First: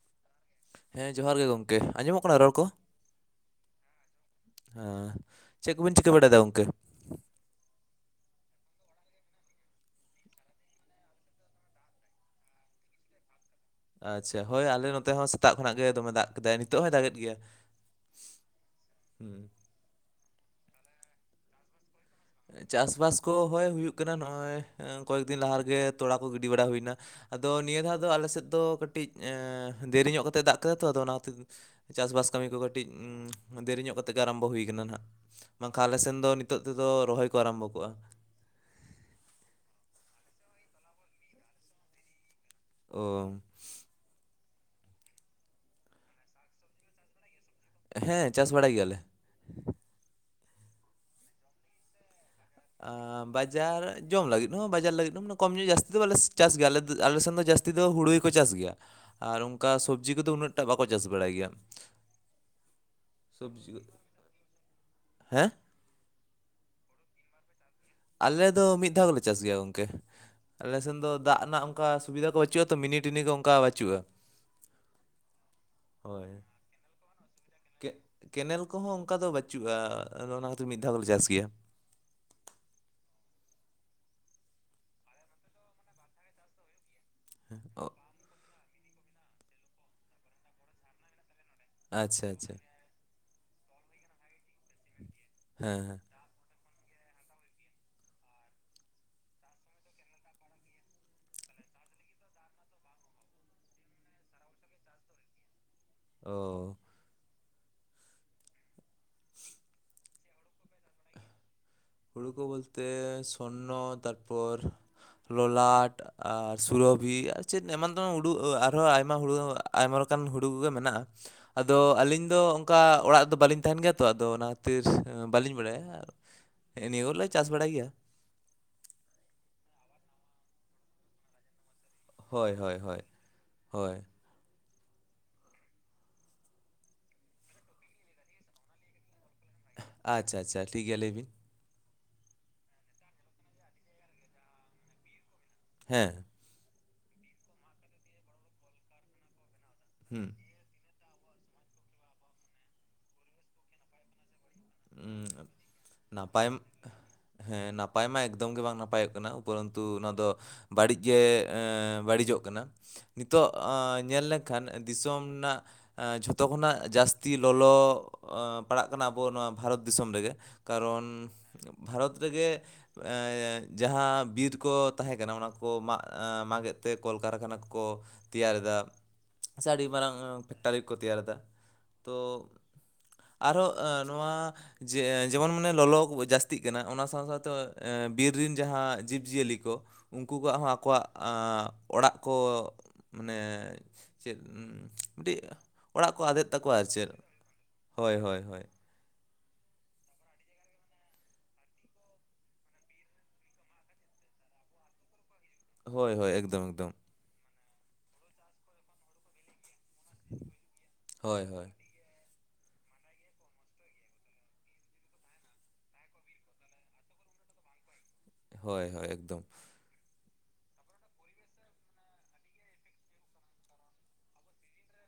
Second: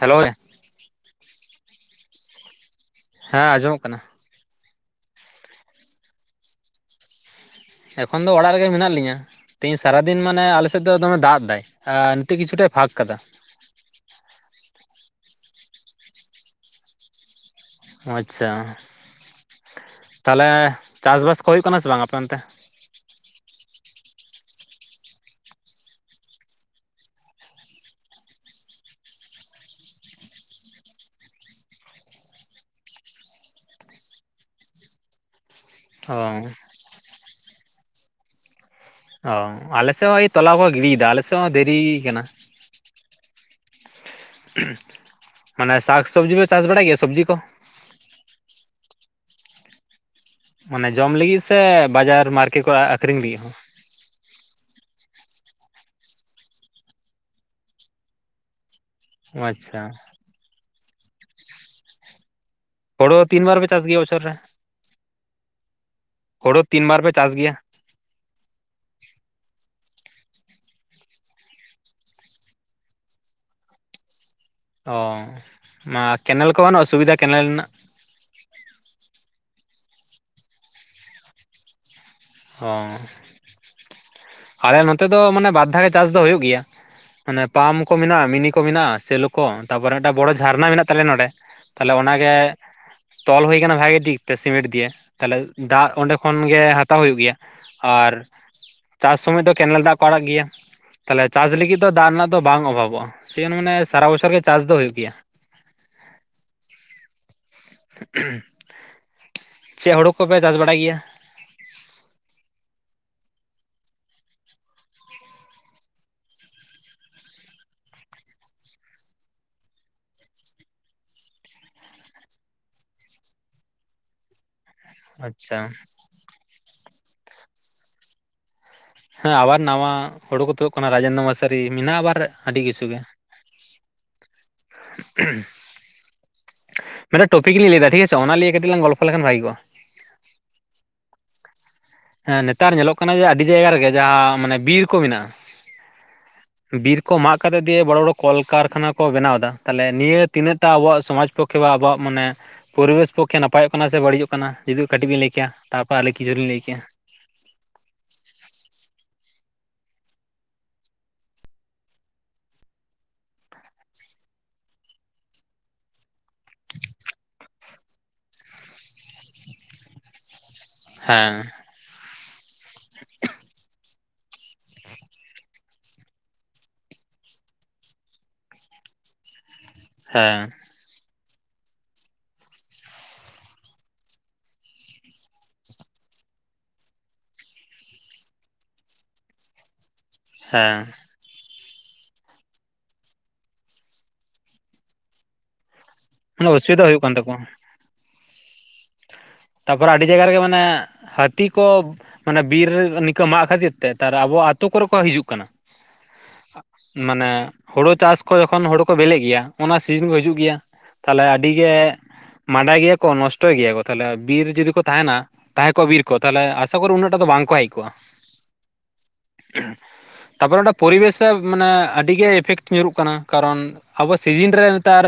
Hello [inaudible] ᱦᱮᱸ ᱡᱚᱦᱟᱨ ᱜᱮ ᱜᱚᱢᱠᱮ ᱟᱸᱡᱚᱢᱚᱜ ᱠᱟᱱᱟ ᱨᱚᱲ ᱠᱚ ᱦᱮᱸ ᱟᱸᱡᱚᱢᱚᱜ ᱠᱟᱱᱟ ᱦᱮ ᱪᱮᱜ ᱠᱚᱵᱤᱱ ᱪᱤᱠᱟᱹ ᱵᱟᱲᱟᱭ ᱫᱟ ᱜᱚᱝᱠᱮ ᱮᱠᱷᱚᱱ ᱫᱚ ᱚᱲᱟᱜ ᱨᱮᱜᱮ ᱢᱮᱱᱟᱜ ᱞᱤᱧᱟ ᱛᱮᱦᱮᱱ ᱥᱟᱨᱟᱫᱤᱱ ᱢᱟᱱᱮ ᱟᱞᱮᱥᱮᱫ ᱫᱚ ᱮᱫᱚᱢᱮ ᱫᱟᱜ ᱫᱟᱭ ᱟᱨ ᱱᱤᱛ ᱠᱤᱪᱷᱩᱴᱟᱭ ᱯᱷᱟᱠ ᱠᱟᱫᱟ ᱟᱪᱪᱷᱟ ᱦᱳᱭ ᱟᱞᱮ ᱱᱚᱛᱮ ᱦᱚᱸ ᱥᱮᱛᱟᱜ ᱠᱷᱚᱱᱟᱜ ᱜᱮ ᱫᱚᱢᱮ ᱫᱟᱜ ᱠᱮᱫᱟᱭ ᱱᱤᱛᱚᱜ ᱦᱚᱸᱭ ᱫᱟᱜᱮᱜ ᱜᱮᱭᱟ ᱟᱪᱪᱷᱟ ᱦᱩᱸ ᱛᱟᱦᱚᱞᱮ ᱪᱟᱥ ᱵᱟᱥ ᱠᱚ ᱦᱳᱭᱳᱜ ᱠᱟᱱᱟ ᱥᱮ ᱵᱟᱝ ᱟᱯᱮ ᱚᱱᱛᱮ ᱪᱟᱥ ᱵᱟᱥ ᱠᱚ ᱦᱳᱭ ᱦᱩᱭᱩᱜ ᱠᱟᱱᱟ ᱱᱚᱜᱼᱚᱭ ᱠᱚᱭᱮᱠᱫᱤᱱ ᱞᱟᱦᱟ ᱨᱮᱜᱮ ᱛᱚᱲᱟ ᱠᱚ ᱜᱤᱰᱤ ᱵᱟᱲᱟ ᱦᱩᱭᱱᱟ ᱟᱫᱚ ᱱᱤᱭᱟᱹ ᱫᱷᱟᱣ ᱫᱚ ᱟᱞᱮ ᱥᱮᱫ ᱫᱚ ᱠᱟᱹᱴᱤᱡ ᱫᱮᱨᱤ ᱧᱚᱜ ᱠᱟᱛᱮᱜ ᱫᱟᱜ ᱠᱮᱫᱟ ᱛᱚ ᱟᱫᱚ ᱚᱱᱟ ᱪᱟᱥᱼᱵᱟᱥ ᱠᱟᱹᱢᱤ ᱠᱚ ᱠᱟᱹᱴᱤᱡ ᱫᱮᱨᱤ ᱧᱚᱜ ᱠᱟᱛᱮᱫ ᱜᱮ ᱟᱨᱟᱢᱵᱷᱚ ᱦᱩᱭ ᱠᱟᱱᱟ ᱦᱟᱸᱜ ᱵᱟᱝ ᱠᱷᱟᱱ ᱟᱞᱮ ᱚ ᱥᱮᱱ ᱫᱚ ᱱᱤᱛᱚᱜ ᱛᱮᱫᱚ ᱨᱚᱦᱚᱭ ᱠᱚ ᱟᱨᱟᱢᱵᱷᱚ ᱠᱚᱜᱼᱟ ᱚ ᱟᱞᱮᱥᱮᱫ ᱦᱚᱸ ᱭ ᱛᱚᱞᱟ ᱠᱚ ᱜᱤᱰᱤᱭᱮᱫᱟ ᱟᱞᱮᱥᱮᱫ ᱦᱚᱸ ᱫᱮᱨᱤᱭ ᱠᱟᱱᱟ ᱳ [inaudible] ᱢᱟᱱᱮ ᱥᱟᱠᱥᱚᱵᱽᱡᱤ ᱯᱮ ᱪᱟᱥ ᱵᱟᱲᱟᱭ ᱜᱮᱭᱟ ᱥᱚᱵᱽᱡᱤ ᱠᱚ ᱦᱮᱸ ᱪᱟᱥ ᱵᱟᱲᱟᱭ ᱜᱤᱭᱟᱞᱮ ᱢᱟᱱᱮ ᱡᱚᱢ ᱞᱟᱹᱜᱤᱫ ᱥᱮ ᱵᱟᱡᱟᱨ ᱢᱟᱨᱠᱮᱴ ᱠᱚ ᱟᱠᱷᱨᱤᱧ ᱟᱸ ᱞᱟᱹᱜᱤᱫ ᱦᱚᱸ ᱵᱟᱡᱟᱨ ᱡᱚᱢ ᱞᱟᱹᱜᱤᱫ ᱦᱚᱸ ᱵᱟᱡᱟᱨ ᱞᱟᱹᱜᱤᱫ ᱦᱚᱸ ᱢ [inaudible] ᱠᱚᱢ ᱧᱚᱜ ᱡᱟᱹᱥᱛᱤ ᱫᱚ ᱵᱟᱞᱮ ᱪᱟᱥ ᱜᱮᱭᱟ ᱟᱞᱮ ᱫᱚ ᱟᱞᱮ ᱥᱮᱱ ᱫᱚ ᱡᱟᱹᱥᱛᱤ ᱫᱚ ᱦᱩᱲᱩ ᱜᱮᱠᱚ ᱪᱟᱥ ᱜᱮᱭᱟ ᱟᱨ ᱦᱚᱸ ᱚᱱᱠᱟ ᱟᱪᱪᱷᱟ ᱥᱚᱵᱡᱤ ᱠᱚᱫᱚ ᱩᱱᱟᱹᱜ ᱴᱟ ᱵᱟᱠᱚ ᱪᱟᱥ ᱵᱟᱲᱟᱭ ᱜᱮᱭᱟ᱾ ᱦᱳᱲᱳ ᱛᱤᱱ ᱵᱟᱨ ᱯᱮ ᱥᱚᱵᱽᱡᱤ ᱠᱚ᱾ ᱪᱟᱥ ᱜᱮᱭᱟ ᱵᱚᱪᱷᱚᱨ ᱨᱮ ᱦᱮᱸ ᱦᱳᱲᱳ ᱛᱤᱱ ᱵᱟᱨ ᱯᱮ ᱪᱟᱥ ᱜᱮᱭᱟ? ᱟᱞᱮ ᱫᱚ ᱢᱤᱫ ᱫᱷᱟᱣ ᱜᱮᱞᱮ ᱪᱟᱥ ᱜᱮᱭᱟ ᱜᱚᱝᱠᱮ ᱟᱞᱮ ᱥᱮᱱ ᱫᱚ ᱫᱟᱜ ᱱᱟᱜ ᱚᱱᱠᱟ ᱥᱩᱵᱤᱫᱷᱟ ᱠᱚ ᱵᱟᱹᱪᱩᱜᱼᱟᱛᱚ ᱢᱤᱱᱤ ᱴᱤᱱᱤ ᱚᱱᱠᱟ ᱵᱟᱹᱪᱩᱜᱼᱟ ᱚ ᱢᱟ ᱦᱳᱭ ᱠᱮᱱᱮᱞ ᱠᱚ ᱥᱩᱵᱤᱫᱟ ᱠᱮᱱᱮᱞ ᱨᱮᱱᱟᱜ ᱠᱮᱱᱮᱞ ᱠᱚᱦᱚᱸ ᱚᱱᱠᱟ ᱫᱚ ᱵᱟᱹᱪᱩᱜᱼᱟ ᱟᱫᱚ ᱚᱱᱟ ᱠᱷᱟᱹᱛᱤᱨ ᱢᱤᱫ ᱫᱷᱟᱣ ᱫᱚᱞᱮ ᱪᱟᱥ ᱜᱮᱭᱟ ᱚ ᱟᱞᱮ ᱱᱚᱛᱮ ᱫᱚ ᱢᱟᱱᱮ ᱵᱟᱨ ᱫᱷᱟᱣ ᱪᱟᱥ ᱫᱚ ᱦᱩᱭᱩᱜ ᱜᱮᱭᱟ ᱟᱱᱮ ᱯᱟᱢ ᱚ ᱠᱚ ᱢᱮᱱᱟᱜᱼᱟ ᱢᱤᱱᱤ ᱠᱚ ᱢᱮᱱᱟᱜᱼᱟ ᱥᱮᱞᱚ ᱠᱚ ᱛᱟᱯᱚᱨᱮ ᱢᱤᱫᱴᱟᱝ ᱵᱚᱲᱚ ᱡᱷᱟᱨᱱᱟ ᱢᱮᱱᱟᱜ ᱛᱟᱞᱮᱭᱟ ᱱᱚᱰᱮ ᱛᱟᱦᱞᱮ ᱟᱪᱪᱷᱟ ᱚᱱᱟᱜᱮ ᱟᱪᱪᱷᱟ ᱛᱚᱞ ᱦᱩᱭ ᱟᱠᱟᱱᱟ ᱵᱷᱟᱜᱤ ᱫᱤᱠ ᱛᱮ ᱥᱤᱢᱮᱱᱴ ᱫᱤᱭᱮ ᱛᱟᱦᱞᱮ ᱦᱮᱸ ᱫᱟᱜ ᱦᱮᱸ ᱚᱸᱰᱮ ᱠᱷᱚᱱ ᱜᱮ ᱦᱟᱛᱟᱣ ᱦᱩᱭᱩᱜ ᱜᱮᱭᱟ ᱟᱨ ᱪᱟᱥ ᱥᱚᱢᱚᱭ ᱫᱚ ᱠᱮᱱᱮᱞ ᱫᱟᱜ ᱠᱚ ᱟᱲᱟᱜ ᱜᱮᱭᱟ ᱛᱟᱦᱞᱮ ᱪᱟᱥ ᱞᱟᱹᱜᱤᱫ ᱫᱚ ᱫᱟᱜ ᱨᱮᱱᱟᱜ ᱫᱚ ᱵᱟᱝ ᱚᱵᱷᱟᱵᱚᱜᱼᱟ ᱥᱮ ᱢᱟᱱᱮ ᱥᱟᱨᱟ ᱵᱚᱪᱚᱨ ᱜᱮ ᱪᱟᱥ ᱫᱚ ᱦᱩᱭᱩᱜ ᱜᱮᱭᱟ ᱚ ᱪᱮ ᱦᱩᱲᱩ ᱠᱚᱯᱮ ᱪᱟᱥ ᱵᱟᱲᱟᱭ ᱜᱮᱭᱟ ᱦᱩᱲᱩᱠᱟᱹ ᱵᱚᱞᱛᱮ ᱥᱚᱨᱱᱚ ᱛᱟᱨᱯᱚᱨ ᱞᱚᱞᱟᱴ ᱟᱨ ᱥᱩᱨᱚᱵᱷᱤ ᱟᱨ ᱪᱮᱫ ᱮᱢᱟᱱ ᱫᱚ ᱩᱰᱩ ᱟᱨᱦᱚᱸ ᱟᱭᱢᱟ ᱦᱩᱲᱩ ᱟᱭᱢᱟ ᱞᱮᱠᱟᱱ ᱦᱩᱲᱩ ᱠᱚᱜᱮ ᱢᱮᱱᱟᱜᱼᱟ ᱟᱫᱚ ᱟᱹᱞᱤᱧ ᱫᱚ ᱚᱱᱠᱟ ᱚᱲᱟᱜ ᱨᱮᱫᱚ ᱵᱟᱹᱞᱤᱧ ᱛᱟᱦᱮᱱ ᱜᱮᱭᱟ ᱛᱚ ᱟᱫᱚ ᱚᱱᱟ ᱠᱷᱟᱹᱛᱤᱨ ᱵᱟᱹᱞᱤᱧ ᱟᱪᱪᱷᱟ ᱵᱟᱲᱟᱭᱟ ᱦᱮᱸ ᱱᱤᱭᱟᱹ ᱦᱚᱸᱞᱮ ᱪᱟᱥ ᱵᱟᱲᱟᱭ ᱜᱮᱭᱟ ᱦᱮᱸ ᱟᱵᱟᱨ ᱱᱟᱣᱟ ᱦᱳᱲᱩ ᱠᱚ [inaudible] ᱠᱟᱱᱟ ᱨᱟᱡᱮᱱ [inaudible] ᱢᱟᱥ [inaudible] ᱢᱮᱱᱟᱜᱼᱟ ᱟᱵᱟᱨ ᱦᱳᱭ ᱟᱹᱰᱤ ᱦᱳᱭ ᱠᱤᱪᱷᱩ ᱜᱮ ᱦᱳᱭ ᱦᱳᱭ ᱢᱟᱱᱮᱛᱚ ᱴᱚᱯᱤᱠ ᱞᱤᱧ ᱞᱟᱹᱭᱮᱫᱟ ᱴᱷᱤᱠ ᱟᱪᱷᱮ ᱚᱱᱟ ᱞᱤᱭᱮ ᱠᱟᱹᱴᱤᱡ ᱞᱟᱝ ᱜᱚᱞᱯᱚ ᱞᱮᱠᱷᱟᱱ ᱵᱷᱟᱜᱮ ᱠᱚᱣᱟ ᱟᱪᱪᱷᱟ ᱟᱪᱪᱷᱟ ᱴᱷᱤᱠ ᱜᱤᱭᱟ ᱞᱟᱹᱭ ᱵᱤᱱ ᱦᱮᱸ ᱱᱮᱛᱟᱨ ᱧᱮᱞᱚᱜ ᱠᱟᱱᱟ ᱡᱮ ᱟᱹᱰᱤ ᱡᱟᱭᱜᱟ ᱨᱮᱜᱮ ᱡᱟᱦᱟᱸ ᱢᱟᱱᱮ ᱵᱤᱨ ᱠᱚ ᱢᱤᱱᱟᱜᱼᱟ ᱦᱮᱸ ᱵᱤᱨ ᱠᱚ ᱢᱟᱜ ᱠᱟᱛᱮᱜ ᱫᱤᱭᱮ ᱵᱚᱲᱚ ᱵᱚᱲᱚ ᱠᱚᱞᱠᱟᱨᱠᱷᱟᱱᱟ ᱠᱚ ᱵᱮᱱᱟᱣ ᱫᱟ ᱛᱟᱦᱚᱞᱮ ᱱᱤᱭᱟᱹ ᱦᱩᱸ ᱛᱤᱱᱟᱹᱜ [inaudible] ᱟᱵᱚᱣᱟᱜ ᱥᱚᱢᱟᱡᱽ ᱯᱚᱠᱠᱷᱮ ᱵᱟ ᱟᱵᱚᱣᱟᱜ ᱢᱟᱱᱮ ᱯᱚᱨᱤᱵᱮᱥ ᱯᱚᱠᱠᱷᱮ ᱱᱟᱯᱟᱭᱚᱜ ᱠᱟᱱᱟ ᱥᱮ ᱵᱟᱹᱲᱤᱡᱚᱜ ᱠᱟᱱᱟ ᱡᱩᱫᱤ ᱠᱟᱹᱴᱤᱡ ᱵᱤ ᱞᱟᱹᱭ ᱠᱮᱭᱟ ᱩᱸ, ᱛᱟᱯᱚᱨ ᱟᱞᱮ ᱠᱤᱪᱷᱩ ᱱᱟᱯᱟᱭ ᱞᱤᱧ ᱞᱟᱹᱭ ᱠᱮᱭᱟ ᱦᱮᱸ ᱱᱟᱯᱟᱭ ᱢᱟ ᱮᱠᱫᱚᱢ ᱜᱮ ᱵᱟᱝ ᱱᱟᱯᱟᱭᱚᱜ ᱠᱟᱱᱟ ᱩᱯᱚᱨᱚᱱᱛᱩ ᱚᱱᱟ ᱫᱚ ᱵᱟᱹᱲᱤᱡ ᱜᱮ ᱵᱟᱹᱲᱤᱡᱚᱜ ᱠᱟᱱᱟ ᱱᱤᱛᱚᱜ ᱚᱸ ᱧᱮᱞ ᱞᱮᱠᱷᱟᱱ ᱫᱤᱥᱚᱢ ᱨᱮᱱᱟᱜ ᱡᱷᱚᱛᱚ ᱠᱷᱚᱱᱟᱜ ᱡᱟᱹᱥᱛᱤ ᱞᱚᱞᱚ ᱯᱟᱲᱟᱜ ᱠᱟᱱᱟ ᱟᱵᱚ ᱱᱚᱣᱟ ᱵᱷᱟᱨᱚᱛ ᱫᱤᱥᱚᱢ ᱨᱮᱜᱮ ᱠᱟᱨᱚᱱ ᱦᱮᱸ ᱵᱷᱟᱨᱚᱛ ᱨᱮᱜᱮ ᱮᱸ ᱡᱟᱦᱟᱸ ᱵᱤᱨ ᱠᱚ ᱛᱟᱦᱮᱸ ᱠᱟᱱᱟ ᱚᱱᱟ ᱠᱚ ᱢᱟᱜ ᱢᱟᱜᱮᱫ ᱛᱮ ᱠᱚᱞᱠᱟᱨᱠᱷᱟᱱᱟ ᱠᱚᱠᱚ ᱛᱮᱭᱟᱨ ᱮᱫᱟ ᱥᱮ ᱟᱹᱰᱤ ᱢᱟᱨᱟᱝ ᱦᱮᱸ ᱯᱷᱮᱠᱴᱟᱨᱤ ᱠᱚ ᱛᱮᱭᱟᱨᱮᱫᱟ ᱛᱚ ᱟᱨᱦᱚᱸᱜ ᱱᱚᱣᱟ ᱡᱮ ᱡᱮᱢᱚᱱ ᱢᱟᱱᱮ ᱞᱚᱞᱚ ᱡᱟᱥᱛᱤᱜ ᱠᱟᱱᱟ ᱚᱱᱟ ᱥᱟᱶ ᱥᱟᱶᱛᱮ ᱮᱸ ᱵᱤᱨ ᱨᱮᱱ ᱡᱟᱦᱟᱸ ᱡᱤᱵ ᱡᱤᱭᱟᱹᱞᱤ ᱠᱚ ᱩᱱᱠᱩ ᱠᱚᱣᱟᱜ ᱦᱚᱸ ᱦᱮᱸ ᱟᱠᱚᱣᱟᱜ ᱟᱸ ᱚᱲᱟᱜ ᱠᱚ ᱢᱟᱱᱮ ᱪᱮᱫ [inaudible] ᱚᱲᱟᱜ ᱠᱚ ᱟᱫᱮᱜ ᱢᱟᱱᱮ ᱛᱟᱠᱚᱣᱟ ᱚᱥᱩᱵᱤᱫᱟ ᱟᱨ ᱦᱩᱭᱩᱜ ᱪᱮᱫ? ᱠᱟᱱ ᱛᱟᱠᱚᱣᱟ ᱦᱳᱭ ᱦᱳᱭ ᱦᱳᱭ ᱛᱟᱯᱚᱨᱮ ᱟᱹᱰᱤ ᱡᱟᱭᱜᱟ ᱨᱮᱜᱮ ᱢᱟᱱᱮ ᱦᱟᱹᱛᱤ ᱠᱚ ᱢᱟᱱᱮ ᱵᱤᱨ ᱱᱤᱝᱠᱟ ᱢᱟᱜ ᱠᱷᱟᱹᱛᱤᱨ ᱛᱮ ᱛᱟᱨ ᱟᱵᱚ ᱟᱛᱳ ᱠᱚᱨᱮ ᱠᱚ ᱦᱤᱹᱡᱩᱜ ᱠᱟᱱᱟ ᱦᱳᱭ ᱦᱳᱭ ᱮᱠᱫᱚᱢ ᱮᱠᱫᱚᱢ ᱢᱟᱱᱮ ᱦᱳᱲᱳ ᱪᱟᱥ ᱠᱚ ᱡᱚᱠᱷᱚᱱ ᱦᱳᱲᱳ ᱠᱚ ᱵᱤᱞᱮᱜ ᱜᱮᱭᱟ ᱚᱱᱟ ᱥᱤᱡᱮᱱ ᱠᱚ ᱦᱟᱹᱡᱩᱜ ᱜᱮᱭᱟ ᱛᱟᱦᱚᱞᱮ ᱦᱳᱭ ᱟᱹᱰᱤ ᱦᱳᱭ ᱜᱮ ᱢᱟᱰᱟᱭ ᱜᱮᱭᱟ ᱠᱚ ᱱᱚᱥᱴᱚᱭ ᱜᱮᱭᱟ ᱠᱚ ᱛᱟᱦᱚᱞᱮ ᱵᱤᱨ ᱨᱮ ᱡᱩᱫᱤ ᱠᱚ ᱛᱟᱦᱮᱱᱟ ᱛᱟᱦᱮᱸ ᱠᱚᱜᱼᱟ ᱵᱤᱨ ᱠᱚ ᱛᱟᱦᱚᱞᱮ ᱟᱥᱟ ᱠᱚᱨᱚ ᱩᱱᱟᱹᱜ ᱴᱟᱜ ᱫᱚ ᱵᱟᱝᱠᱚ ᱦᱮᱡ ᱠᱚᱜᱼᱟ ᱦᱳᱭ ᱦᱳᱭ ᱮᱠᱫᱚᱢ ᱛᱟᱯᱚᱨᱮ ᱚᱸᱰᱮ ᱯᱚᱨᱤᱵᱮᱥᱮ ᱢᱟᱱᱮ ᱟᱹᱰᱤ ᱜᱮ ᱮᱯᱷᱮᱠᱴ ᱧᱩᱨᱩᱜ ᱠᱟᱱᱟ ᱠᱟᱨᱚᱱ ᱟᱵᱚ ᱥᱤᱡᱮᱱ ᱨᱮ ᱱᱮᱛᱟᱨ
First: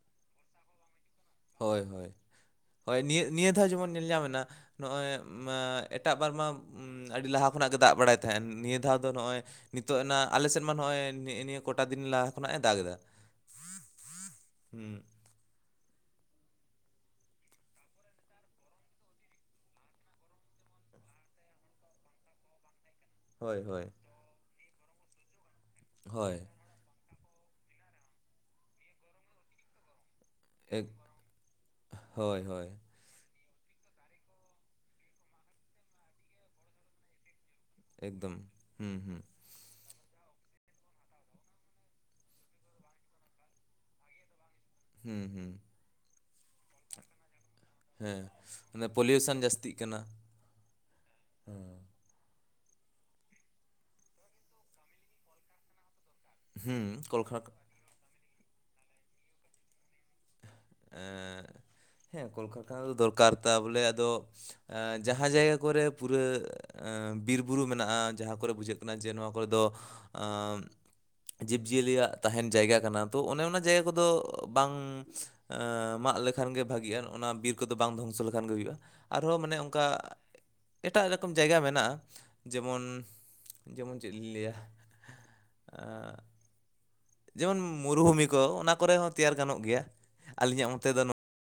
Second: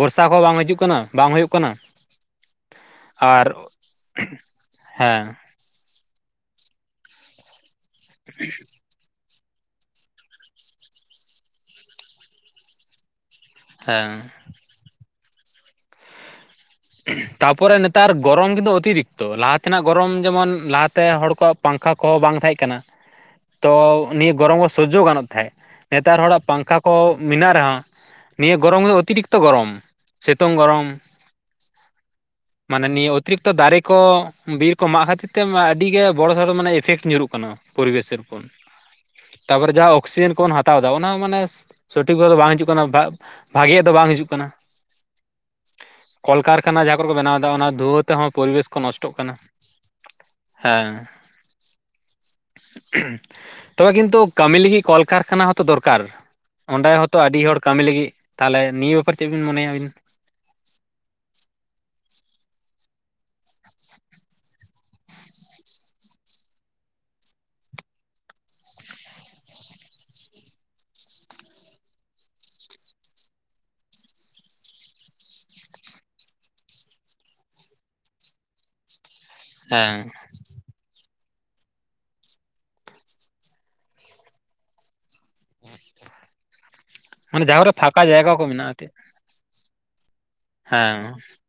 ᱵᱚᱨᱥᱟ ᱠᱚᱦᱚᱸ ᱵᱟᱝ ᱦᱟᱹᱡᱩᱜ ᱠᱟᱱᱟ ᱵᱟᱝ ᱦᱩᱭᱩᱜ ᱠᱟᱱᱟ ᱦᱳᱭ ᱦᱳᱭ ᱦᱳᱭ ᱱᱤᱭᱟᱹ ᱟᱨ ᱱᱤᱭᱟᱹ ᱫᱷᱟᱣ ᱡᱮᱢᱚᱱ ᱧᱮᱞ ᱧᱟᱢᱱᱟ ᱱᱚᱜ ᱚᱭ ᱦᱮᱸ ᱢᱟ ᱮᱴᱟᱜ ᱵᱟᱨ ᱢᱟ ᱟᱹᱰᱤ ᱞᱟᱦᱟ ᱠᱷᱚᱱᱟᱜ ᱜᱮ ᱫᱟᱜ ᱵᱟᱲᱟᱭ ᱛᱟᱦᱮᱸᱱ ᱱᱤᱭᱟᱹ ᱫᱷᱟᱣ ᱫᱚ ᱱᱚᱜᱼᱚᱭ ᱱᱤᱛᱚᱜ ᱱᱟ ᱟᱞᱮ ᱥᱮᱫ ᱢᱟ ᱱᱚᱜᱼᱚᱭ ᱱᱮᱜᱼ ᱱᱤᱭᱟᱹ ᱠᱚᱴᱟ ᱫᱤᱱ ᱞᱟᱦᱟ ᱠᱷᱚᱱᱟᱜᱼ ᱮ ᱫᱟᱜᱽ ᱮᱫᱟ ᱦᱮᱸ ᱦᱩ [inaudible] ᱛᱟᱯᱚᱨᱮ ᱱᱮᱛᱟᱨ ᱜᱚᱨᱚᱢ ᱠᱤᱱᱛᱩ ᱚᱛᱤᱨᱤᱠᱛᱚ ᱞᱟᱦᱟ ᱛᱮᱱᱟᱜ ᱜᱚᱨᱚᱢ ᱡᱮᱢᱚᱱ ᱞᱟᱦᱟᱛᱮ ᱦᱚᱲ ᱠᱚᱣᱟᱜ ᱯᱟᱝᱠᱷᱟ ᱠᱚᱦᱚᱸ ᱵᱟᱝ ᱛᱟᱦᱮᱸᱜ ᱠᱟᱱᱟ ᱦᱳᱭ ᱛᱚ ᱦᱳᱭ ᱱᱤᱭᱟᱹ ᱜᱚᱨᱚᱢ ᱠᱚ ᱥᱚᱡᱡᱚ ᱜᱟᱱᱚᱜ ᱛᱟᱦᱮᱸᱫ ᱱᱮᱛᱟᱨ ᱦᱳᱭ ᱦᱚᱲᱟᱜ ᱯᱟᱝᱠᱷᱟ ᱠᱚ ᱢᱮᱱᱟᱜ ᱨᱮᱦᱚᱸ ᱱᱤᱭᱟᱹ ᱜᱚᱨᱚᱢ ᱚᱛᱤᱨᱤᱠᱛᱚ ᱜᱚᱨᱚᱢ ᱥᱤᱛᱩᱝ ᱮᱠ ᱜᱚᱨᱚᱢ ᱦᱳᱭ ᱦᱳᱭ ᱢᱟᱱᱮ ᱱᱤᱭᱟᱹ ᱚᱛᱤᱨᱤᱠᱛᱚ ᱫᱟᱨᱮ ᱠᱚ ᱵᱤᱨ ᱠᱚ ᱢᱟᱜ ᱠᱷᱟᱹᱛᱤᱨ ᱛᱮ ᱟᱹᱰᱤ ᱜᱮ ᱵᱚᱲᱚ ᱥᱚᱲᱚ ᱢᱟᱱᱮ ᱮᱯᱷᱮᱠᱴ ᱧᱩᱨᱩᱜ ᱠᱟᱱᱟ ᱯᱚᱨᱤᱵᱮᱥᱮᱨ ᱮᱠᱫᱚᱢ ᱦᱩᱸ ᱦᱩᱸ [inaudible] ᱛᱟᱨᱯᱚᱨᱮ ᱡᱟᱦᱟᱸ ᱚᱠᱥᱤᱡᱮᱱ ᱠᱚᱵᱚᱱ ᱦᱟᱛᱟᱣ ᱫᱟ ᱚᱱᱟ ᱦᱚᱸ ᱢᱟᱱᱮ ᱥᱚᱴᱷᱤᱠ [inaudible] ᱫᱚ ᱵᱟᱝ ᱦᱤᱡᱩᱜ ᱠᱟᱱᱟ ᱵᱷᱟᱜᱤᱭᱟᱜ ᱫᱚ ᱵᱟᱝ ᱦᱤᱡᱩᱜ ᱠᱟᱱᱟ ᱦᱩᱸ ᱦᱩᱸ ᱠᱚᱞᱠᱟᱨᱠᱷᱟᱱᱟ ᱡᱟᱦᱟᱸ ᱠᱚᱨᱮ ᱠᱚ ᱵᱮᱱᱟᱣᱫᱟ ᱚᱱᱟ ᱫᱷᱩᱣᱟᱺ ᱦᱮᱸ ᱛᱮᱦᱚᱸ ᱯᱚᱨᱤᱵᱮᱥ ᱠᱚ ᱚᱱᱮ ᱱᱚᱥᱴᱚᱜ ᱠᱟᱱᱟ, ᱯᱚᱞᱤᱭᱩᱥᱚᱱ ᱦᱮᱸ ᱦᱩ ᱛᱚᱵᱮ ᱠᱤᱱᱛᱩ ᱠᱟᱹᱢᱤ ᱞᱟᱹᱜᱤᱫ ᱠᱚᱞᱠᱟᱨᱠᱷᱟᱱᱟ ᱦᱚᱸᱛᱚ ᱫᱚᱨᱠᱟᱨ ᱦᱩᱸ ᱚᱸᱰᱮ ᱦᱚᱸᱛᱚ ᱟᱹᱰᱤ ᱠᱚᱞᱠᱷᱟᱨ ᱦᱚᱲ ᱠᱟᱹᱢᱤ ᱞᱟᱹᱜᱤᱫ ᱛᱟᱦᱚᱞᱮ ᱱᱤᱭᱟᱹ ᱵᱮᱯᱟᱨ ᱪᱮᱫ ᱵᱤᱱ ᱢᱚᱱᱮᱭᱟ ᱟᱹᱵᱤᱱ? ᱮᱸ ᱦᱮᱸ ᱠᱚᱞᱠᱟᱨᱠᱷᱟᱱᱟ ᱫᱚ ᱫᱚᱨᱠᱟᱨ ᱛᱟ ᱵᱚᱞᱮ ᱟᱫᱚ ᱟᱸ ᱡᱟᱦᱟᱸ ᱡᱟᱭᱜᱟ ᱠᱚᱨᱮᱜ ᱯᱩᱨᱟᱹ ᱮᱸ ᱵᱤᱨᱼᱵᱩᱨᱩ ᱢᱮᱱᱟᱜᱼᱟ ᱡᱟᱦᱟᱸ ᱠᱚᱨᱮᱜ ᱵᱩᱡᱷᱟᱹᱜ ᱠᱟᱱᱟ ᱡᱮ ᱱᱚᱣᱟ ᱠᱚᱨᱮ ᱫᱚ ᱟᱼᱼ ᱡᱤᱵᱽᱼᱡᱤᱭᱟᱹᱞᱤᱭᱟᱜ ᱛᱟᱦᱮᱱ ᱡᱟᱭᱜᱟ ᱠᱟᱱᱟ ᱛᱚ ᱚᱱᱮ ᱚᱱᱟ ᱡᱟᱭᱜᱟ ᱠᱚᱫᱚ ᱵᱟᱝ ᱟᱻ ᱢᱟᱜ ᱞᱮᱠᱷᱟᱱ ᱜᱮ ᱵᱷᱟᱹᱜᱮᱜᱼᱟ ᱚᱱᱟ ᱵᱤᱨ ᱠᱚᱫᱚ ᱵᱟᱝ ᱫᱷᱚᱝᱥᱚ ᱞᱮᱠᱷᱟᱱ ᱜᱮ ᱦᱩᱭᱩᱜᱼᱟ ᱟᱨᱦᱚᱸ ᱢᱟᱱᱮ ᱚᱱᱠᱟ ᱦᱮᱸ ᱮᱴᱟᱜ ᱨᱚᱠᱚᱢ ᱡᱟᱭᱜᱟ ᱢᱮᱱᱟᱜᱼᱟ ᱡᱮᱢᱚᱱ ᱡᱮᱢᱚᱱ ᱪᱮᱫ ᱞᱤᱧ ᱞᱟᱹᱭᱟ ᱟ ᱢᱟᱱᱮ ᱡᱮᱢᱚᱱ ᱡᱟᱦᱟᱸ ᱠᱚᱨᱮ ᱯᱷᱟᱸᱠᱟ ᱢᱩᱨᱩᱵᱷᱩᱢᱤ ᱡᱟᱭᱜᱟ ᱠᱚ ᱢᱮᱱᱟᱜᱼᱟ ᱚᱱᱟ ᱮᱱᱛᱮᱫ ᱠᱚᱨᱮ ᱦᱚᱸ ᱛᱮᱭᱟᱨ ᱜᱟᱱᱚᱜ ᱜᱮᱭᱟ ᱟᱞᱤᱧᱟᱜ ᱢᱚᱛ ᱦᱮᱸ ᱛᱮᱫᱚ